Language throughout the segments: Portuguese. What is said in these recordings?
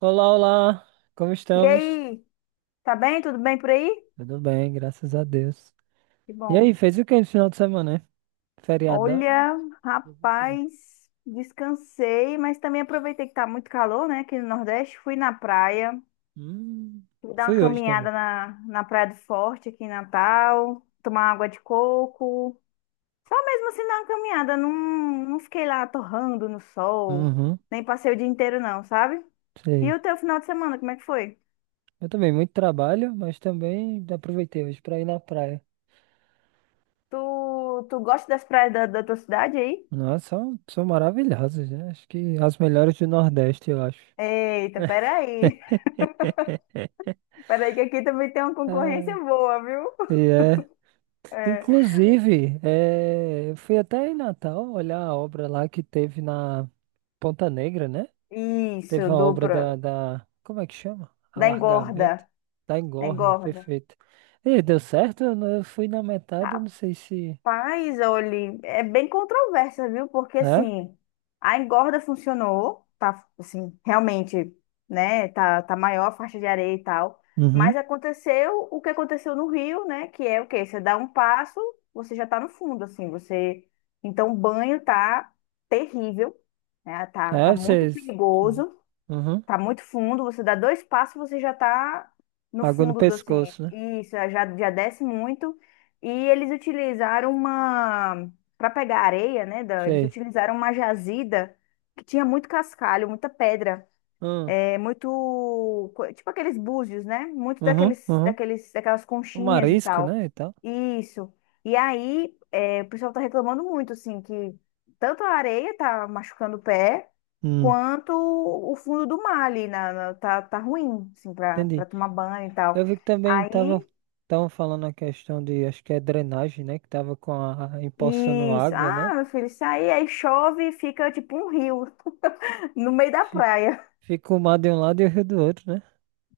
Olá, olá, como E estamos? aí, tá bem? Tudo bem por aí? Tudo bem, graças a Deus. Que E bom. aí, fez o que no final de semana, né? Feriadão? Olha, Fez o quê? rapaz, descansei, mas também aproveitei que tá muito calor, né, aqui no Nordeste. Fui na praia, Hum, fui dar uma fui hoje também. caminhada na Praia do Forte, aqui em Natal, tomar água de coco. Só mesmo assim dar uma caminhada, não, não fiquei lá torrando no sol, Uhum, nem passei o dia inteiro não, sabe? E sei. o teu final de semana, como é que foi? Eu também, muito trabalho, mas também aproveitei hoje pra ir na praia. Tu, tu gosta das praias da tua cidade aí? Nossa, são maravilhosas, né? Acho que as melhores do Nordeste, eu acho. Eita, peraí. Peraí, que aqui também tem uma concorrência É, boa, viu? e é. É. Inclusive, eu fui até em Natal olhar a obra lá que teve na Ponta Negra, né? Teve Isso, uma obra da, dupla. da... Como é que chama? Da engorda. Alargamento da Da engorda, engorda. perfeito. E deu certo? Eu não- eu fui na metade, eu não sei se... Rapaz, olha, é bem controversa, viu? Porque É? assim, a engorda funcionou, tá assim, realmente, né? Tá maior a faixa de areia e tal. Uhum. Mas aconteceu o que aconteceu no Rio, né? Que é o quê? Você dá um passo, você já tá no fundo, assim, você. Então, o banho tá terrível, né? Tá É, muito vocês... perigoso. Uhum. Tá muito fundo, você dá dois passos, você já tá no Água no fundo do assim. pescoço, né? Isso, já, já desce muito. E eles utilizaram uma. Para pegar areia, né? Eles Sei. utilizaram uma jazida que tinha muito cascalho, muita pedra. Hum. É muito, tipo aqueles búzios, né? Muito Uhum, uhum. Daquelas O conchinhas e marisco, tal. né, e tal. Isso. E aí, é, o pessoal tá reclamando muito, assim, que tanto a areia tá machucando o pé, Hum. quanto o fundo do mar ali, tá ruim, assim, pra Entendi. tomar banho e Eu tal. vi que também Aí, estavam falando a questão de, acho que é drenagem, né, que tava com a, empoçando isso. água, né? Ah, meu filho, isso aí, aí chove e fica tipo um rio no meio da Fica, praia. fica o mar de um lado e o rio do outro, né?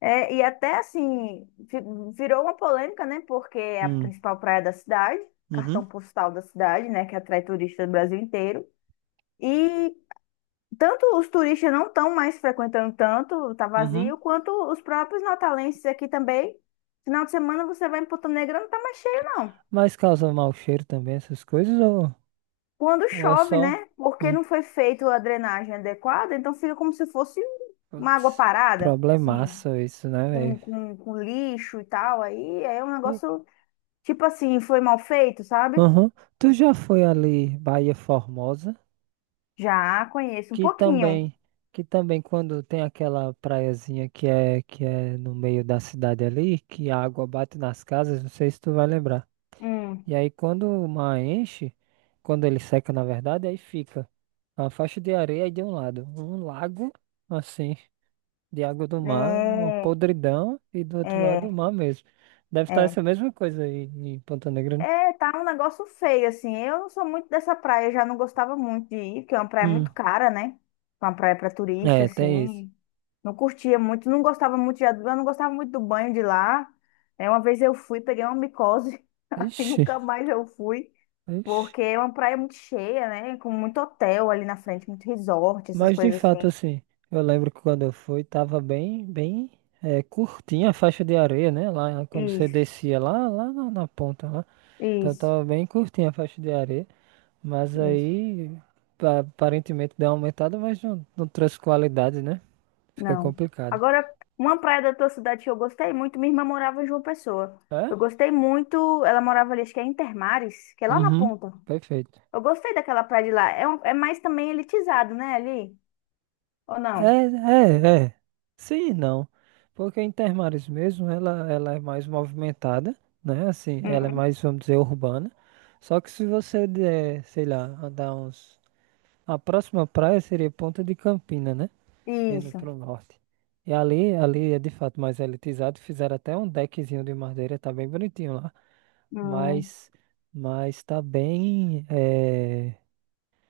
É, e até assim, virou uma polêmica, né? Porque é a Hum. principal praia da cidade, Uhum. cartão postal da cidade, né? Que atrai turistas do Brasil inteiro. E tanto os turistas não estão mais frequentando tanto, tá Uhum. vazio, quanto os próprios natalenses aqui também. Final de semana você vai em Ponta Negra, não tá mais cheio, não. Mas causa mau cheiro também, essas coisas, Quando ou é chove, só né? Porque hum, não foi feita a drenagem adequada, então fica como se fosse uma água putz, parada, assim, problemaço isso, né, com, velho? com, com lixo e tal. Aí é um Hum, negócio. Tipo assim, foi mal feito, sabe? Aham. Tu já foi ali, Bahia Formosa, Já conheço um que pouquinho. também, que também quando tem aquela praiazinha que é no meio da cidade ali, que a água bate nas casas, não sei se tu vai lembrar. Hum, E aí quando o mar enche, quando ele seca, na verdade, aí fica uma faixa de areia aí de um lado, um lago, assim, de água do mar, uma é, podridão, e do outro lado o é, mar mesmo. Deve estar é. essa mesma coisa aí em Ponta Negra, né? É, tá um negócio feio, assim. Eu não sou muito dessa praia, já não gostava muito de ir, porque é uma praia Hum, muito cara, né? É uma praia pra turista, é, tem isso. assim. Não curtia muito, não gostava muito de, eu não gostava muito do banho de lá. É, uma vez eu fui, peguei uma micose, aí Ixi, nunca mais eu fui, ixi. porque é uma praia muito cheia, né? Com muito hotel ali na frente, muito resort, essas Mas de coisas fato, assim. assim, eu lembro que quando eu fui, tava bem é, curtinha a faixa de areia, né? Lá quando você Isso, descia lá, lá na ponta lá. Então isso. tava bem curtinha a faixa de areia. Mas Isso, aí aparentemente deu uma aumentada, mas não, não trouxe qualidade, né? Fica não. complicado. Agora, uma praia da tua cidade que eu gostei muito, minha irmã morava em João Pessoa. Eu É? gostei muito, ela morava ali, acho que é em Termares, que é lá na Uhum. ponta. Perfeito. Eu gostei daquela praia de lá. É, é mais também elitizado, né, ali? Ou não? É. Sim, e não. Porque a Intermares mesmo, ela é mais movimentada, né? Assim, ela é Uhum. mais, vamos dizer, urbana. Só que se você der, sei lá, andar uns. A próxima praia seria Ponta de Campina, né? Indo Isso. pro norte. E ali é de fato mais elitizado. Fizeram até um deckzinho de madeira, tá bem bonitinho lá. Hum. Mas, mas tá bem. É,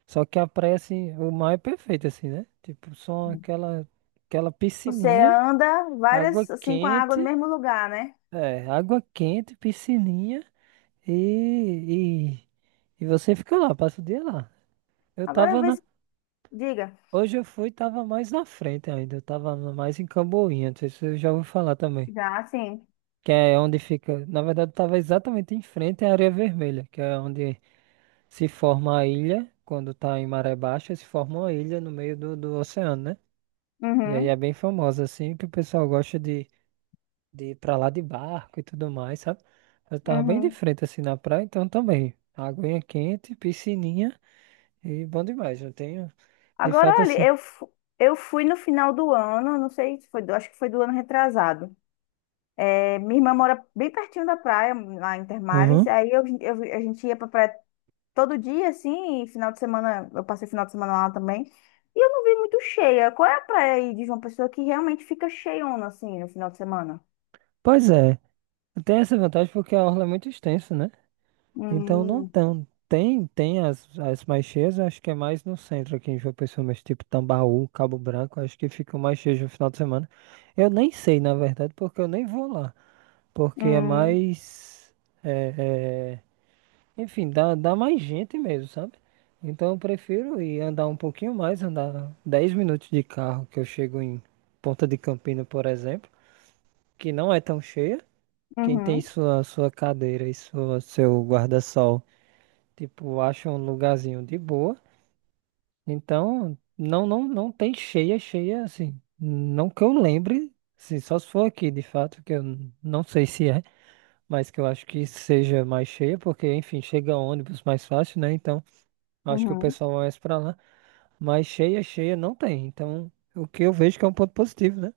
só que a praia, assim, o mar é perfeito, assim, né? Tipo, só aquela Você piscininha, anda água várias, assim, com a água quente, no mesmo lugar, né? é, água quente, piscininha e, e você fica lá, passa o dia lá. Eu Agora, tava vê na. se. Diga. Hoje eu fui, tava mais na frente ainda, mais em Camboinha, não sei se eu já ouvi falar também. Já, sim. Que é onde fica, na verdade, eu tava exatamente em frente à Areia Vermelha, que é onde se forma a ilha, quando tá em maré baixa, se forma uma ilha no meio do oceano, né? E aí é Uhum, bem famosa, assim, que o pessoal gosta de ir pra lá de barco e tudo mais, sabe? Eu tava bem de uhum. frente, assim, na praia, então também. Aguinha quente, piscininha e bom demais. Eu tenho, de Agora, fato, olha, assim. Eu fui no final do ano, não sei se foi, acho que foi do ano retrasado. É, minha irmã mora bem pertinho da praia, lá em Termares. Uhum. Aí a gente ia pra praia todo dia, assim, e final de semana, eu passei final de semana lá também. E eu não vi muito cheia. Qual é a praia aí de João Pessoa que realmente fica cheiona, assim, no final de semana? Pois é, tem essa vantagem porque a orla é muito extensa, né? Então não Hum, tão. Tem as, as mais cheias, eu acho que é mais no centro aqui em João Pessoa, mas tipo Tambaú, Cabo Branco, acho que ficam mais cheias no final de semana. Eu nem sei, na verdade, porque eu nem vou lá. Porque é hum, mais. É, enfim, dá mais gente mesmo, sabe? Então eu prefiro ir andar um pouquinho mais, andar 10 minutos de carro, que eu chego em Ponta de Campina, por exemplo, que não é tão cheia. Quem tem uhum, sua cadeira e seu guarda-sol, tipo, acha um lugarzinho de boa. Então, não tem cheia, cheia assim. Não que eu lembre, assim, só se for aqui, de fato, que eu não sei se é. Mas que eu acho que seja mais cheia, porque, enfim, chega ônibus mais fácil, né? Então, acho que o uhum. pessoal vai mais pra lá. Mas cheia, cheia não tem. Então, o que eu vejo que é um ponto positivo, né?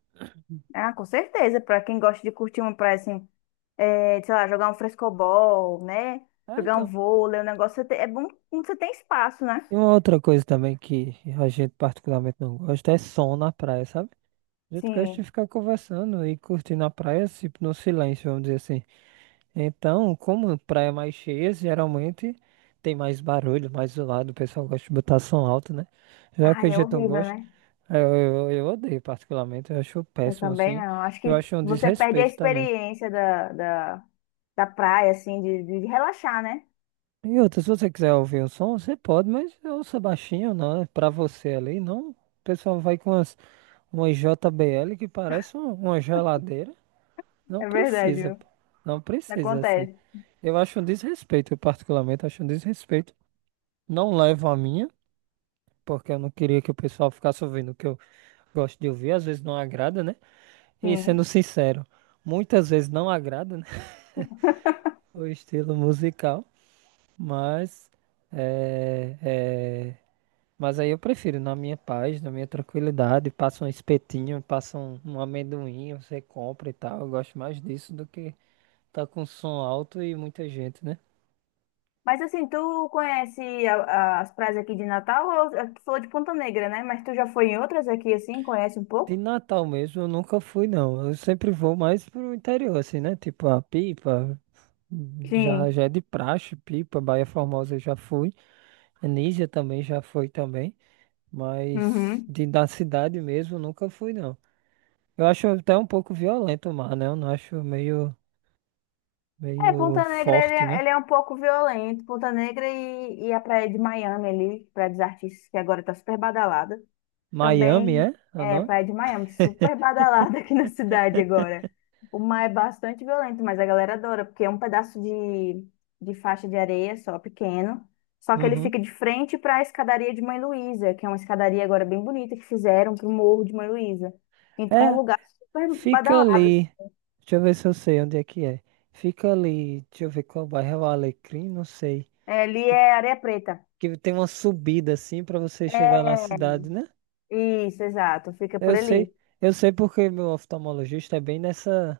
Ah, com certeza, pra quem gosta de curtir uma praia, assim, é, sei lá, jogar um frescobol, né? Ah, Jogar um então. vôlei, o negócio, é bom quando você tem espaço, né? E uma outra coisa também que a gente particularmente não gosta é som na praia, sabe? A gente gosta de Sim. ficar conversando e curtindo a praia, tipo, no silêncio, vamos dizer assim. Então, como praia é mais cheia, geralmente tem mais barulho, mais zoado, o pessoal gosta de botar som alto, né? Já que a Ai, é gente não horrível, gosta. né? É, eu odeio particularmente, eu acho Eu péssimo também assim. não. Acho Eu que acho um você perde a desrespeito também. experiência da praia, assim, de relaxar, né? E outra, se você quiser ouvir um som, você pode, mas ouça baixinho, não, é pra você ali, não. O pessoal vai com umas, uma JBL que parece uma geladeira. Não É verdade, precisa, viu? pô. Não precisa, assim. Acontece. Eu acho um desrespeito, eu particularmente acho um desrespeito. Não levo a minha, porque eu não queria que o pessoal ficasse ouvindo o que eu gosto de ouvir, às vezes não agrada, né? E sendo Sim. sincero, muitas vezes não agrada, o estilo musical, mas é, é, mas aí eu prefiro na minha paz, na minha tranquilidade, passa um espetinho, passa um amendoim, você compra e tal. Eu gosto mais disso do que tá com som alto e muita gente, né? Mas assim, tu conhece as praias aqui de Natal? Ou, tu falou de Ponta Negra, né? Mas tu já foi em outras aqui, assim? Conhece um De pouco? Natal mesmo eu nunca fui não. Eu sempre vou mais pro interior assim, né? Tipo a Pipa, já Sim. já é de praxe, Pipa, Baía Formosa eu já fui. Anísia também já foi também. Mas Uhum. de da cidade mesmo, eu nunca fui, não. Eu acho até um pouco violento o mar, né? Eu não acho É, meio Ponta Negra, ele forte, é, né? ele é um pouco violento. Ponta Negra e a praia de Miami ali, praia dos artistas, que agora tá super badalada. Miami, Também é? É o é nome? Praia de Miami, super badalada aqui na cidade agora. O mar é bastante violento, mas a galera adora, porque é um pedaço de faixa de areia só, pequeno. Só que ele Uhum. fica de frente para a escadaria de Mãe Luísa, que é uma escadaria agora bem bonita que fizeram para o Morro de Mãe Luísa. Então, é um É, lugar super fica badalado, ali. assim. Deixa eu ver se eu sei onde é que é. Fica ali, deixa eu ver qual bairro é o Alecrim, não sei. É, ali Que, é Areia Preta. que tem uma subida assim pra você chegar na É, cidade, né? isso, exato, fica por Eu ali. sei, eu sei porque meu oftalmologista é bem nessa,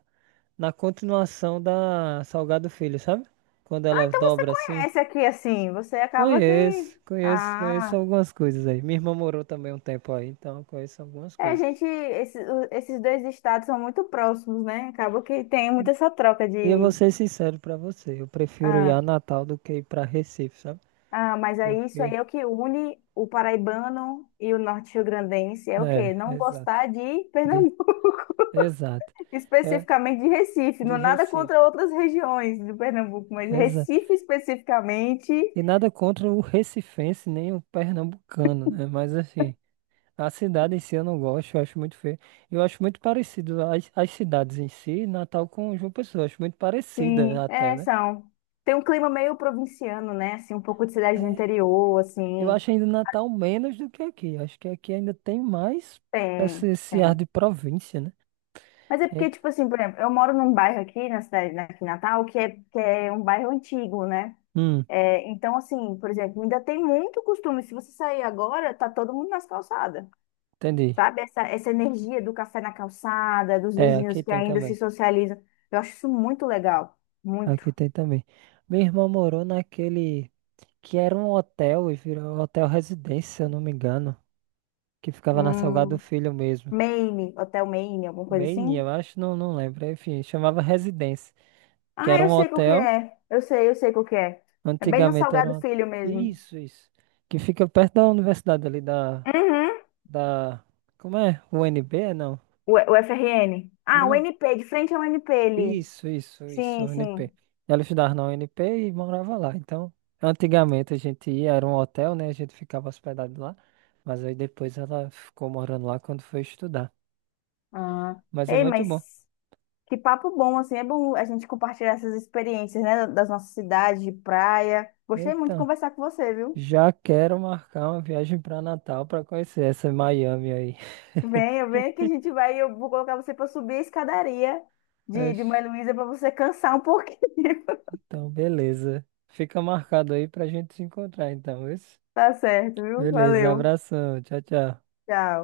na continuação da Salgado Filho, sabe? Quando Ah, ela então você dobra assim. conhece aqui, assim, você acaba que. Conheço Ah. algumas coisas aí. Minha irmã morou também um tempo aí, então eu conheço algumas É, a coisas. gente, esses dois estados são muito próximos, né? Acaba que tem muita essa troca E eu vou de, ser sincero pra você, eu prefiro ir ah, a Natal do que ir pra Recife, sabe? Mas aí isso Porque, aí é o que une o paraibano e o norte-riograndense, é o quê? é, Não exato. gostar de De, Pernambuco, exato. É, especificamente de Recife, de não nada Recife, contra outras regiões do Pernambuco, mas exato. Recife especificamente, E nada contra o recifense nem o pernambucano, né? Mas assim, a cidade em si eu não gosto, eu acho muito feio. Eu acho muito parecido as cidades em si, Natal com João Pessoa, eu acho muito parecida sim, até, é, né? são. Tem um clima meio provinciano, né? Assim, um pouco de cidade do É, interior, eu assim, acho ainda Natal menos do que aqui. Acho que aqui ainda tem mais tem. esse ar tem. de província, né? Mas é porque, É- tipo assim, por exemplo, eu moro num bairro aqui na cidade, né, aqui em Natal, que é um bairro antigo, né? hum, É, então, assim, por exemplo, ainda tem muito costume. Se você sair agora, tá todo mundo nas calçadas, entendi. sabe? Essa energia do café na calçada, dos É, vizinhos aqui que tem ainda se também. socializam. Eu acho isso muito legal. Muito. Aqui tem também. Minha irmã morou naquele que era um hotel e virou hotel residência, se eu não me engano, que ficava na Salgado Hum, Filho mesmo. Maine, Hotel Maine, alguma coisa Meini, eu assim. acho, não lembro. Enfim, chamava residência, que Ah, era um eu sei qual que hotel. é. Eu sei qual que é. É bem no Antigamente era Salgado um... Filho mesmo. Isso, isso. Que fica perto da universidade ali Uhum. da... Como é? UNB? Não. O FRN. Ah, o Não, NP, de frente ao NP ali. Isso, Sim, sim. UNP. Ela estudava na UNP e morava lá. Então, antigamente a gente ia, era um hotel, né? A gente ficava hospedado lá. Mas aí depois ela ficou morando lá quando foi estudar. Ah. Mas é Ei, muito bom. mas que papo bom, assim. É bom a gente compartilhar essas experiências, né? Das nossas cidades, de praia. Gostei muito de Então, conversar com você, viu? já quero marcar uma viagem para Natal para conhecer essa Miami aí. Venha, venha que a gente vai. Eu vou colocar você para subir a escadaria de Mãe Oxe, Luísa para você cansar um pouquinho. então, beleza. Fica marcado aí pra gente se encontrar, então, isso? Tá certo, viu? Beleza, Valeu. abração. Tchau, tchau. Tchau.